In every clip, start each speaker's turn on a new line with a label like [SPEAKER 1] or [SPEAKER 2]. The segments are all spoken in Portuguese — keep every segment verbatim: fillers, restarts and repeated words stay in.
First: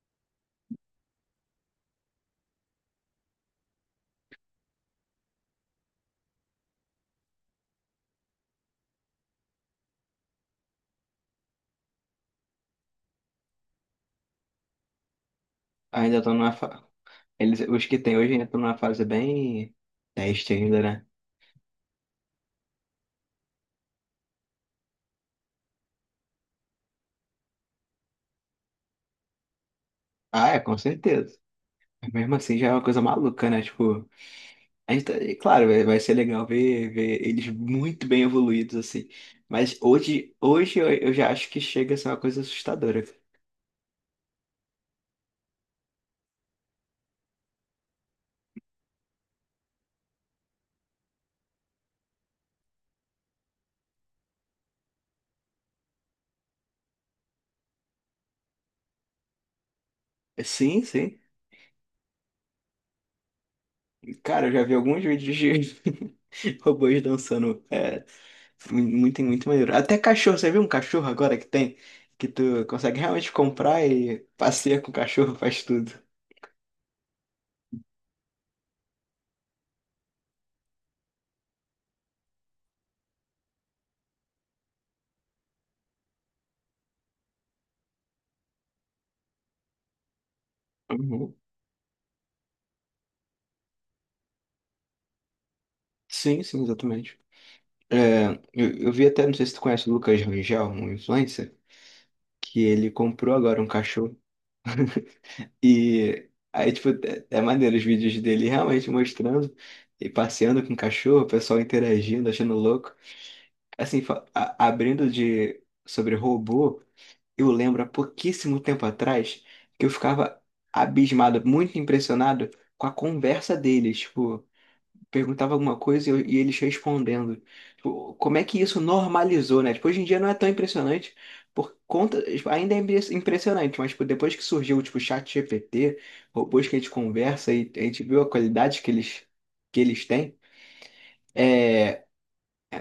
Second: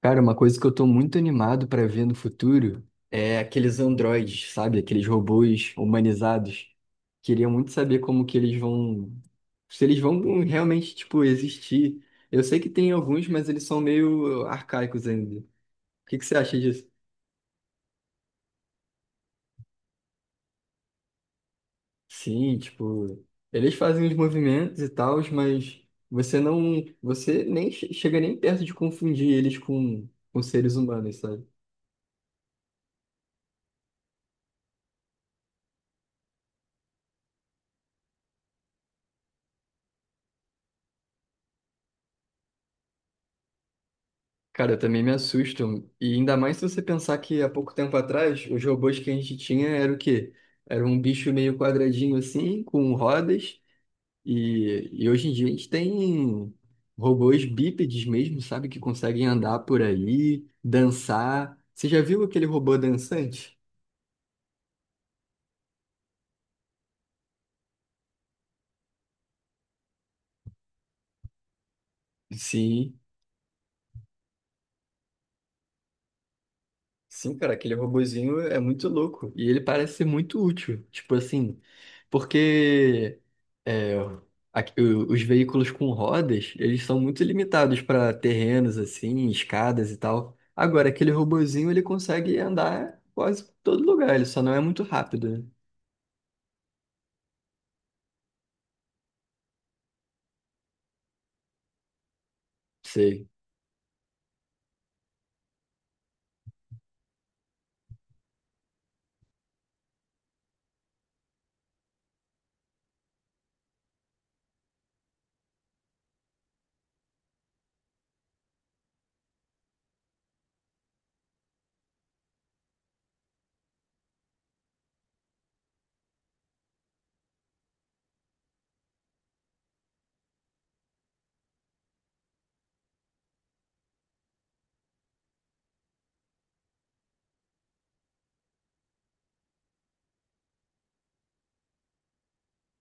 [SPEAKER 1] Cara, uma coisa que eu tô muito animado pra ver no futuro é aqueles androides, sabe? Aqueles robôs humanizados. Queria muito saber como que eles vão, se eles vão realmente, tipo, existir. Eu sei que tem alguns, mas eles são meio arcaicos ainda. O que
[SPEAKER 2] Ainda
[SPEAKER 1] que
[SPEAKER 2] estão
[SPEAKER 1] você
[SPEAKER 2] numa
[SPEAKER 1] acha
[SPEAKER 2] fa...
[SPEAKER 1] disso?
[SPEAKER 2] Eles, os que tem hoje ainda estão numa fase bem teste ainda, né?
[SPEAKER 1] Sim, tipo, eles fazem os movimentos e tal, mas você não, você nem che- chega nem perto de confundir eles com, com
[SPEAKER 2] Ah, é, com
[SPEAKER 1] seres humanos,
[SPEAKER 2] certeza.
[SPEAKER 1] sabe?
[SPEAKER 2] Mas mesmo assim já é uma coisa maluca, né? Tipo, a gente tá... e claro, vai, vai ser legal ver, ver eles muito bem evoluídos, assim. Mas hoje, hoje eu, eu já acho que chega a ser uma coisa assustadora.
[SPEAKER 1] Cara, eu também me assusto. E ainda mais se você pensar que há pouco tempo atrás, os robôs que a gente tinha era o quê? Era um bicho meio quadradinho assim, com rodas. E, e hoje em dia a gente tem robôs bípedes mesmo, sabe? Que conseguem andar por aí,
[SPEAKER 2] Sim, sim.
[SPEAKER 1] dançar. Você já viu aquele robô dançante?
[SPEAKER 2] Cara, eu já vi alguns vídeos de robôs dançando. É, muito, muito maneiro. Até cachorro, você viu um cachorro agora que tem? Que tu
[SPEAKER 1] Sim,
[SPEAKER 2] consegue realmente comprar e passeia com o cachorro, faz tudo.
[SPEAKER 1] sim, cara, aquele robozinho é muito louco. E ele parece ser muito útil. Tipo assim, porque é, aqui- o- os veículos com rodas, eles são muito limitados para terrenos, assim, escadas e tal. Agora, aquele
[SPEAKER 2] Uhum.
[SPEAKER 1] robozinho, ele consegue andar quase por todo lugar. Ele só não é muito rápido, né?
[SPEAKER 2] Sim, sim, exatamente. É, eu, eu vi até, não sei se tu conhece o Lucas Rangel, um influencer, que ele
[SPEAKER 1] Sei.
[SPEAKER 2] comprou agora um cachorro. E aí, tipo, é é maneiro os vídeos dele realmente mostrando e passeando com o cachorro, o pessoal interagindo, achando louco. Assim, fa- a- abrindo de sobre robô, eu lembro há pouquíssimo tempo atrás que eu ficava abismado, muito impressionado com a conversa deles. Tipo, perguntava alguma coisa e, eu- e eles respondendo. Tipo, como é que isso normalizou, né? Tipo, hoje em dia não é tão impressionante por conta, tipo, ainda é impre- impressionante, mas tipo, depois que surgiu tipo o chat G P T, robôs que a gente conversa e a gente viu a qualidade que eles que eles têm, é,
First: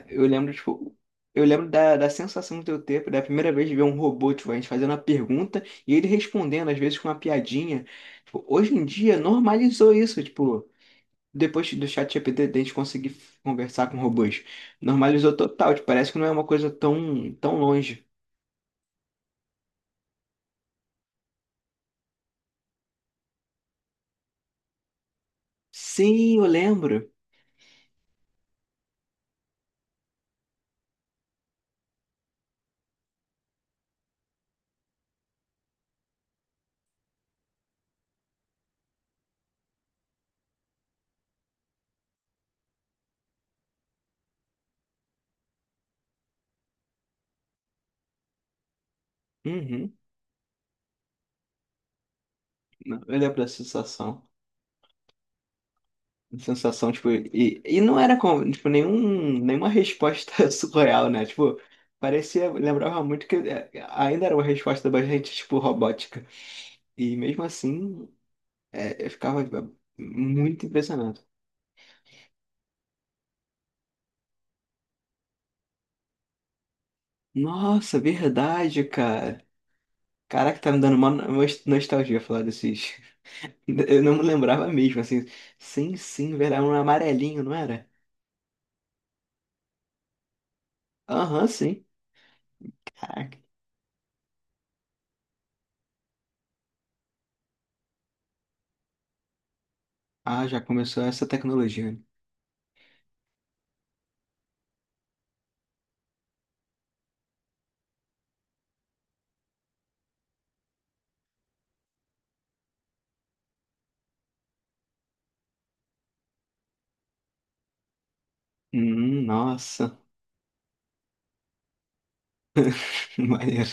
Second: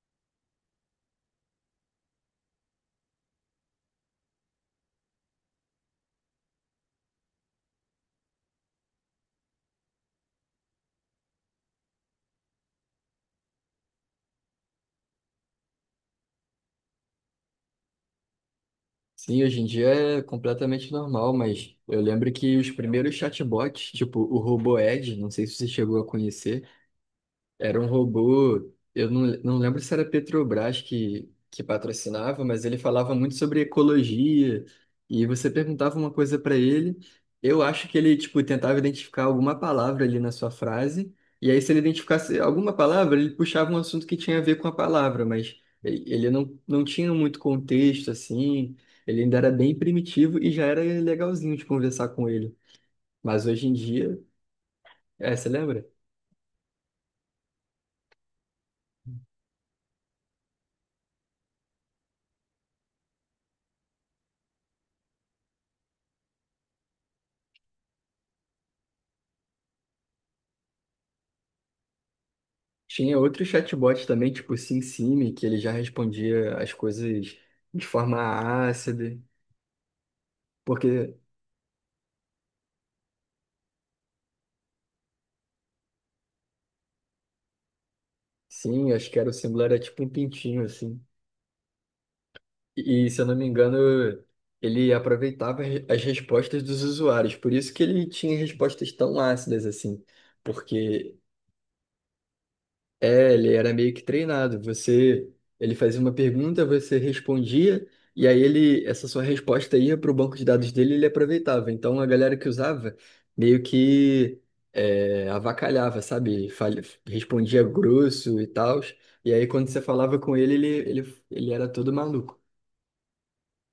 [SPEAKER 2] eu lembro tipo eu lembro da, da sensação do eu ter da primeira vez de ver um robô, tipo, a gente fazendo uma pergunta e ele respondendo, às vezes com uma piadinha. Tipo, hoje em dia normalizou isso, tipo, depois do ChatGPT, a gente conseguir conversar com robôs. Normalizou total, tipo, parece que não é uma coisa tão, tão longe.
[SPEAKER 1] Sim, hoje em dia é completamente normal, mas eu lembro que os primeiros chatbots, tipo o Robo Ed, não sei se você chegou a
[SPEAKER 2] Sim, eu
[SPEAKER 1] conhecer.
[SPEAKER 2] lembro.
[SPEAKER 1] Era um robô, eu não, não lembro se era Petrobras que, que patrocinava, mas ele falava muito sobre ecologia, e você perguntava uma coisa para ele. Eu acho que ele, tipo, tentava identificar alguma palavra ali na sua frase, e aí se ele identificasse alguma palavra, ele puxava um assunto que tinha a ver com a palavra, mas ele ele não, não tinha muito contexto, assim, ele ainda era bem
[SPEAKER 2] Uhum.
[SPEAKER 1] primitivo e já era legalzinho de conversar com ele.
[SPEAKER 2] Não, eu lembro
[SPEAKER 1] Mas
[SPEAKER 2] da
[SPEAKER 1] hoje em dia,
[SPEAKER 2] sensação.
[SPEAKER 1] é, você lembra?
[SPEAKER 2] Sensação, tipo, e, e não era como, tipo, nenhum, nenhuma resposta surreal, né? Tipo, parecia, lembrava muito que é, ainda era uma resposta bastante, tipo, robótica. E mesmo assim, é, eu ficava é, muito impressionado.
[SPEAKER 1] Tinha outro chatbot também, tipo o SimSimi, que ele já respondia as coisas de
[SPEAKER 2] Nossa,
[SPEAKER 1] forma
[SPEAKER 2] verdade,
[SPEAKER 1] ácida.
[SPEAKER 2] cara. Caraca, tá me dando uma
[SPEAKER 1] Porque,
[SPEAKER 2] no- nostalgia falar desses. Eu não me lembrava mesmo, assim. Sim, sim, velho, era um amarelinho, não era?
[SPEAKER 1] sim, acho que era o símbolo era tipo um pintinho, assim.
[SPEAKER 2] Aham, sim.
[SPEAKER 1] E, e, se eu não
[SPEAKER 2] Caraca.
[SPEAKER 1] me engano, ele aproveitava as as respostas dos usuários. Por isso que ele tinha respostas tão ácidas, assim.
[SPEAKER 2] Ah, já começou
[SPEAKER 1] Porque
[SPEAKER 2] essa tecnologia, né?
[SPEAKER 1] é, ele era meio que treinado. Você, ele fazia uma pergunta, você respondia, e aí ele, essa sua resposta ia para o banco de dados dele, e ele aproveitava. Então a galera que usava meio que é, avacalhava, sabe? Fal- Respondia grosso e tal.
[SPEAKER 2] Hum,
[SPEAKER 1] E aí quando você
[SPEAKER 2] nossa.
[SPEAKER 1] falava com ele, ele, ele, ele era todo maluco.
[SPEAKER 2] Maneiro.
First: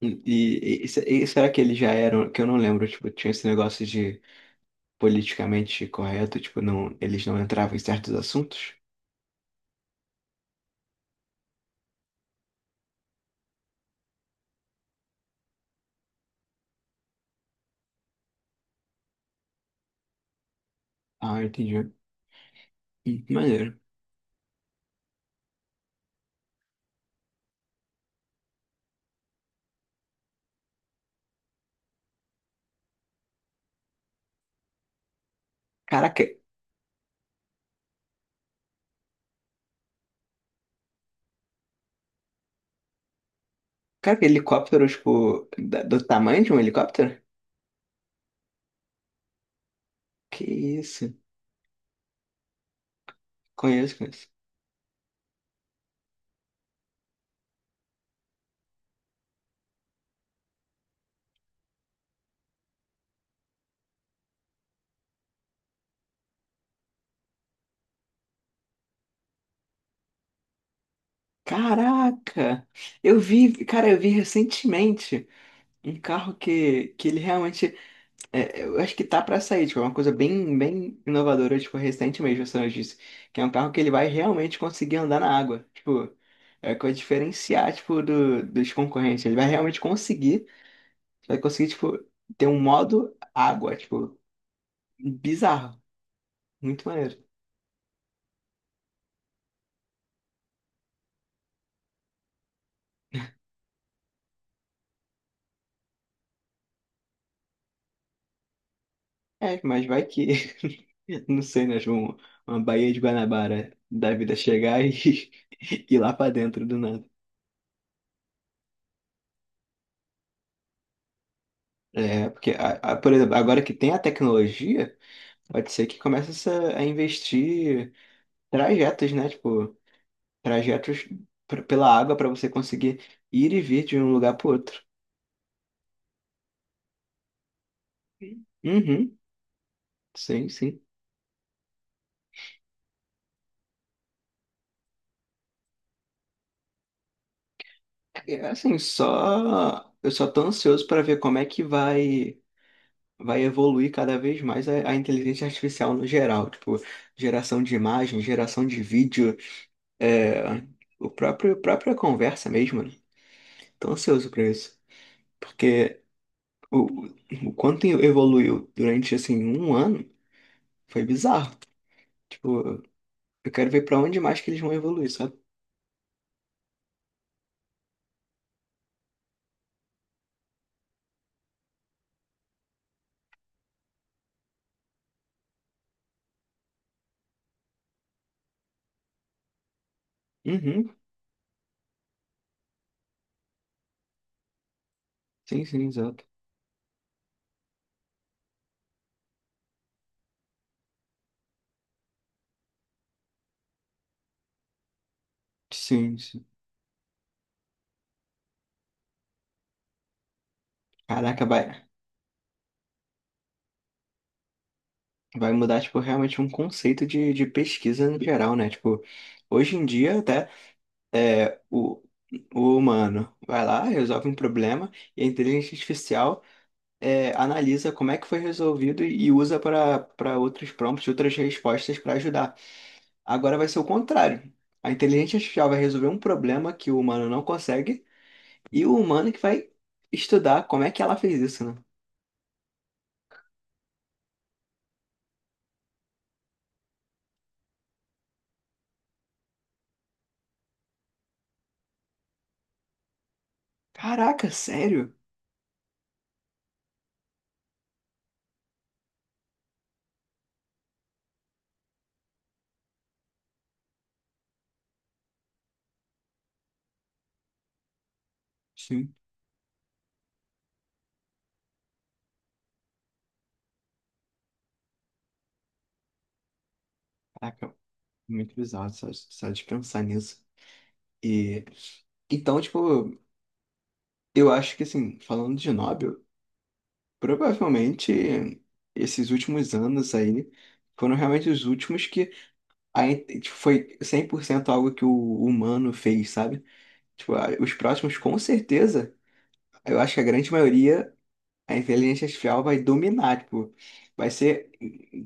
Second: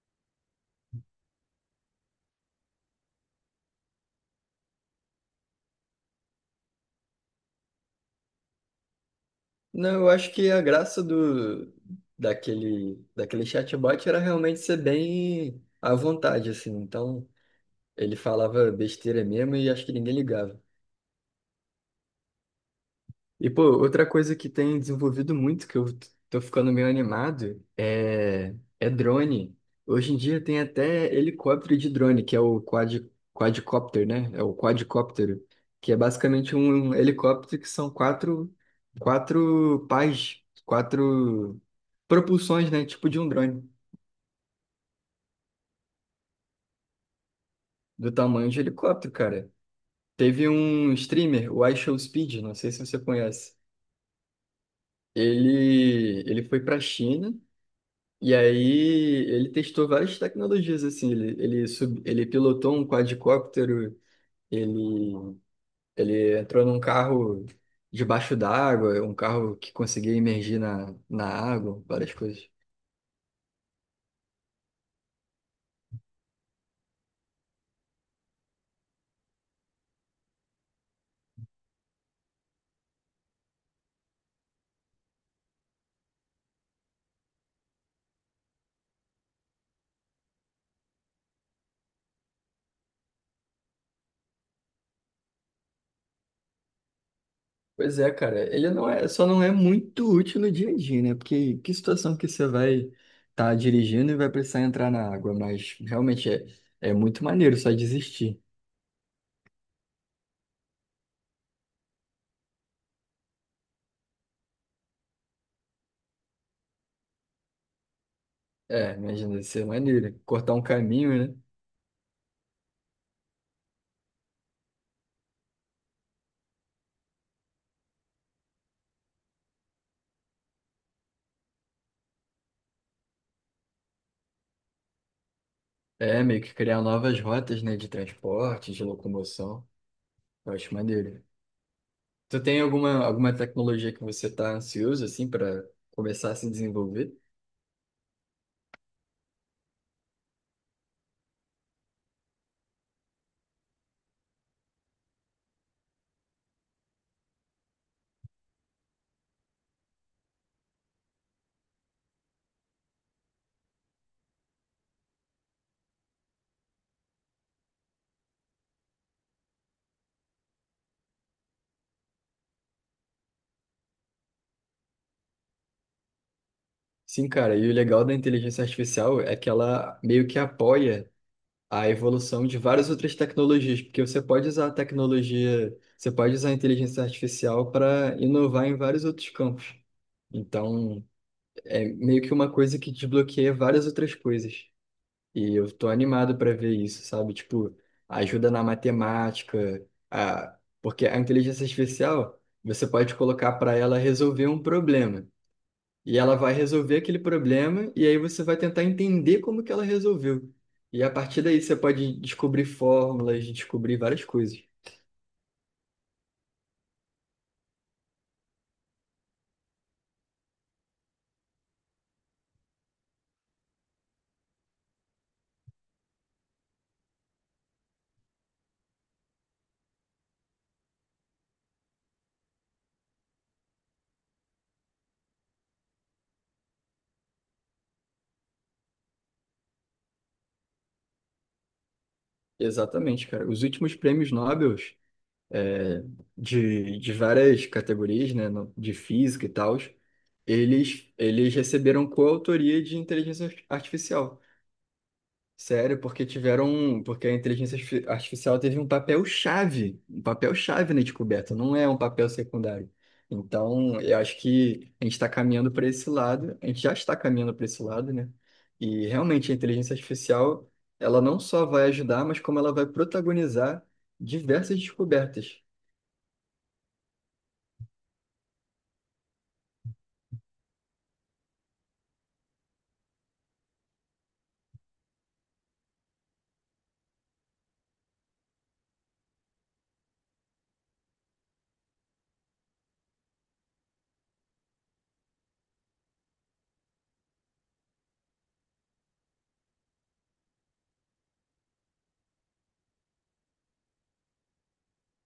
[SPEAKER 2] E, e, e se- e será que eles já eram, que eu não lembro, tipo, tinha esse negócio de politicamente correto, tipo, não, eles não entravam em certos assuntos?
[SPEAKER 1] Não, eu acho que a graça do daquele daquele chatbot era realmente ser bem à vontade, assim. Então ele falava besteira mesmo e acho que ninguém ligava.
[SPEAKER 2] Ah, entendi. Hum,
[SPEAKER 1] E, pô,
[SPEAKER 2] Maneiro.
[SPEAKER 1] outra coisa que tem desenvolvido muito, que eu t- tô ficando meio animado, é, é drone. Hoje em dia tem até helicóptero de drone, que é o quad... quadcopter, né? É o quadcóptero, que é
[SPEAKER 2] Caraca,
[SPEAKER 1] basicamente um um helicóptero que são quatro, quatro pás, quatro propulsões, né? Tipo de um drone,
[SPEAKER 2] cara, aquele helicóptero, tipo, da- do tamanho de um helicóptero?
[SPEAKER 1] do tamanho de helicóptero, cara.
[SPEAKER 2] Que
[SPEAKER 1] Teve um
[SPEAKER 2] isso?
[SPEAKER 1] streamer, o iShowSpeed, não sei se você conhece.
[SPEAKER 2] Conheço, conheço.
[SPEAKER 1] Ele, ele foi para a China e aí ele testou várias tecnologias assim. Ele, ele, sub, ele pilotou um quadricóptero, ele, ele entrou num carro debaixo d'água, um carro que conseguia imergir na, na água, várias coisas.
[SPEAKER 2] Caraca! Eu vi, cara, eu vi recentemente um carro que, que ele realmente, é, eu acho que tá pra sair, tipo, é uma coisa bem, bem inovadora, tipo, recente mesmo, essa notícia, que é um carro que ele vai realmente conseguir andar na água, tipo, é coisa diferenciar, tipo, do, dos concorrentes, ele vai realmente conseguir, vai conseguir, tipo, ter um modo água, tipo, bizarro, muito maneiro.
[SPEAKER 1] Pois é, cara, ele não é, só não é muito útil no dia a dia, né? Porque que situação que você vai estar dirigindo e vai precisar entrar na água, mas realmente é, é muito maneiro só desistir.
[SPEAKER 2] É, mas vai que, não sei, né? Tipo, um- uma Baía de Guanabara da vida chegar e ir lá pra dentro do nada.
[SPEAKER 1] É, imagina, deve ser maneiro. Cortar um caminho, né?
[SPEAKER 2] É, porque, a- a- por exemplo, agora que tem a tecnologia, pode ser que comece essa- a investir trajetos, né? Tipo, trajetos pr- pela água para você conseguir ir e vir de um lugar para outro.
[SPEAKER 1] É, meio que criar novas rotas, né, de transporte, de
[SPEAKER 2] Uhum,
[SPEAKER 1] locomoção.
[SPEAKER 2] sim,
[SPEAKER 1] Eu acho
[SPEAKER 2] sim.
[SPEAKER 1] maneiro. Tu tem alguma, alguma tecnologia que você tá ansioso, assim, para começar a se desenvolver?
[SPEAKER 2] É, assim, só. Eu só tô ansioso para ver como é que vai. Vai evoluir cada vez mais a, a inteligência artificial no geral, tipo, geração de imagem, geração de vídeo, é, o próprio, a própria conversa mesmo, né? Tô ansioso para isso, porque o, o quanto evoluiu durante, assim, um ano foi bizarro. Tipo, eu quero ver para onde mais que eles vão evoluir, sabe?
[SPEAKER 1] Sim, cara, e o legal da inteligência artificial é que ela meio que apoia a evolução de várias outras tecnologias, porque você pode usar a tecnologia, você pode usar a inteligência artificial para inovar em vários outros campos.
[SPEAKER 2] Uhum,
[SPEAKER 1] Então, é meio que uma coisa que desbloqueia várias outras coisas. E
[SPEAKER 2] sim,
[SPEAKER 1] eu tô
[SPEAKER 2] sim, exato.
[SPEAKER 1] animado para ver isso, sabe? Tipo, ajuda na matemática, a... porque a inteligência artificial, você pode colocar para ela resolver um problema.
[SPEAKER 2] Sim,
[SPEAKER 1] E ela
[SPEAKER 2] sim.
[SPEAKER 1] vai resolver aquele problema, e aí você vai tentar entender como que ela resolveu. E a partir
[SPEAKER 2] Caraca,
[SPEAKER 1] daí
[SPEAKER 2] vai,
[SPEAKER 1] você pode descobrir fórmulas, descobrir várias coisas.
[SPEAKER 2] vai mudar, tipo, realmente um conceito de, de pesquisa no geral, né? Tipo, hoje em dia até é, o, o humano vai lá, resolve um problema e a inteligência artificial é, analisa como é que foi resolvido e usa para para outros prompts, outras respostas para ajudar. Agora vai ser o contrário. A inteligência artificial vai resolver um problema que o humano não consegue e o humano que vai estudar como é que ela fez isso, né?
[SPEAKER 1] Exatamente, cara. Os últimos prêmios Nobel de, de várias categorias, né, no- de física e tal, eles, eles receberam coautoria de inteligência ar- artificial.
[SPEAKER 2] Caraca, sério?
[SPEAKER 1] Sério, porque tiveram, porque a inteligência artifi- artificial teve um papel chave, um papel chave na descoberta, não é um papel secundário. Então, eu acho que a gente está caminhando para esse lado, a gente já está caminhando para esse lado, né? E realmente a inteligência artificial, ela não só vai ajudar, mas como ela vai protagonizar diversas descobertas.
[SPEAKER 2] Caraca, muito bizarro só, só de pensar nisso. E então, tipo, eu acho que assim, falando de Nobel, provavelmente esses últimos anos aí foram realmente os últimos que a in- tipo, foi cem por cento algo que o humano fez, sabe? Tipo, a- os próximos com certeza, eu acho que a grande maioria a inteligência artificial vai dominar, tipo, vai ser,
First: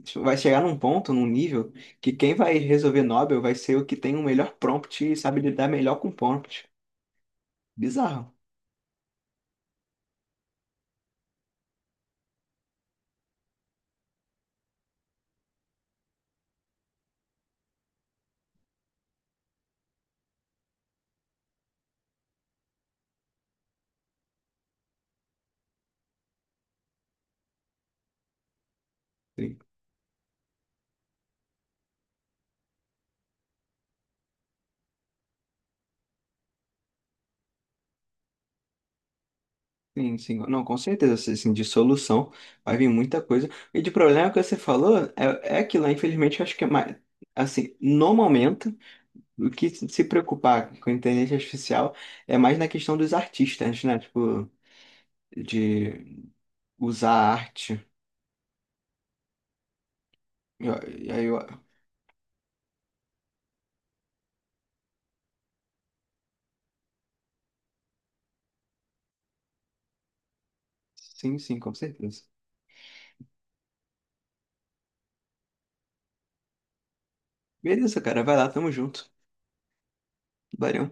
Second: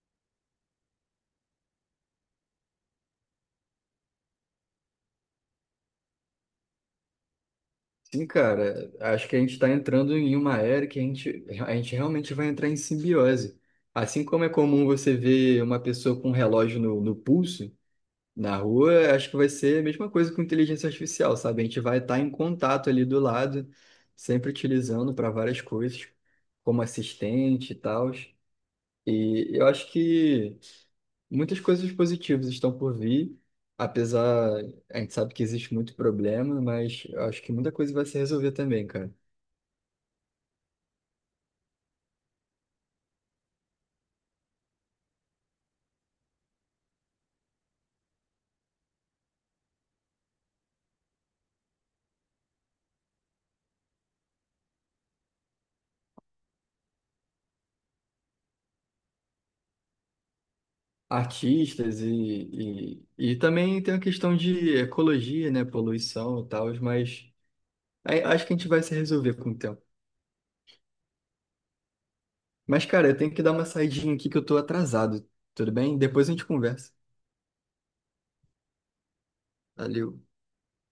[SPEAKER 2] tipo, vai chegar num ponto, num nível, que quem vai resolver Nobel vai ser o que tem o melhor prompt e sabe lidar melhor com prompt.
[SPEAKER 1] Sim,
[SPEAKER 2] Bizarro.
[SPEAKER 1] cara, acho que a gente está entrando em uma era que a gente, a gente realmente vai entrar em simbiose. Assim como é comum você ver uma pessoa com um relógio no, no pulso, na rua, acho que vai ser a mesma coisa com inteligência artificial, sabe? A gente vai estar em contato ali do lado, sempre utilizando para várias coisas, como assistente e tal. E
[SPEAKER 2] Sim,
[SPEAKER 1] eu acho que muitas coisas positivas estão por vir, apesar, a gente sabe que existe muito problema, mas eu acho que muita coisa vai se resolver também, cara.
[SPEAKER 2] sim, sim. Não, com certeza, assim, assim, de solução vai vir muita coisa. E de problema que você falou, é, é que lá, infelizmente, eu acho que é mais, assim, no momento, o que se preocupar com a inteligência artificial é mais na questão dos artistas, né? Tipo, de usar a arte. Eu- eu-
[SPEAKER 1] Artistas e, e, e também tem a questão de ecologia, né, poluição e tal, mas aí acho que a gente vai se resolver com o tempo.
[SPEAKER 2] Sim, sim, com certeza.
[SPEAKER 1] Mas, cara, eu tenho que dar uma saidinha aqui que eu tô atrasado, tudo bem? Depois a gente conversa.
[SPEAKER 2] Beleza, cara, vai lá, tamo junto.
[SPEAKER 1] Valeu.
[SPEAKER 2] Valeu.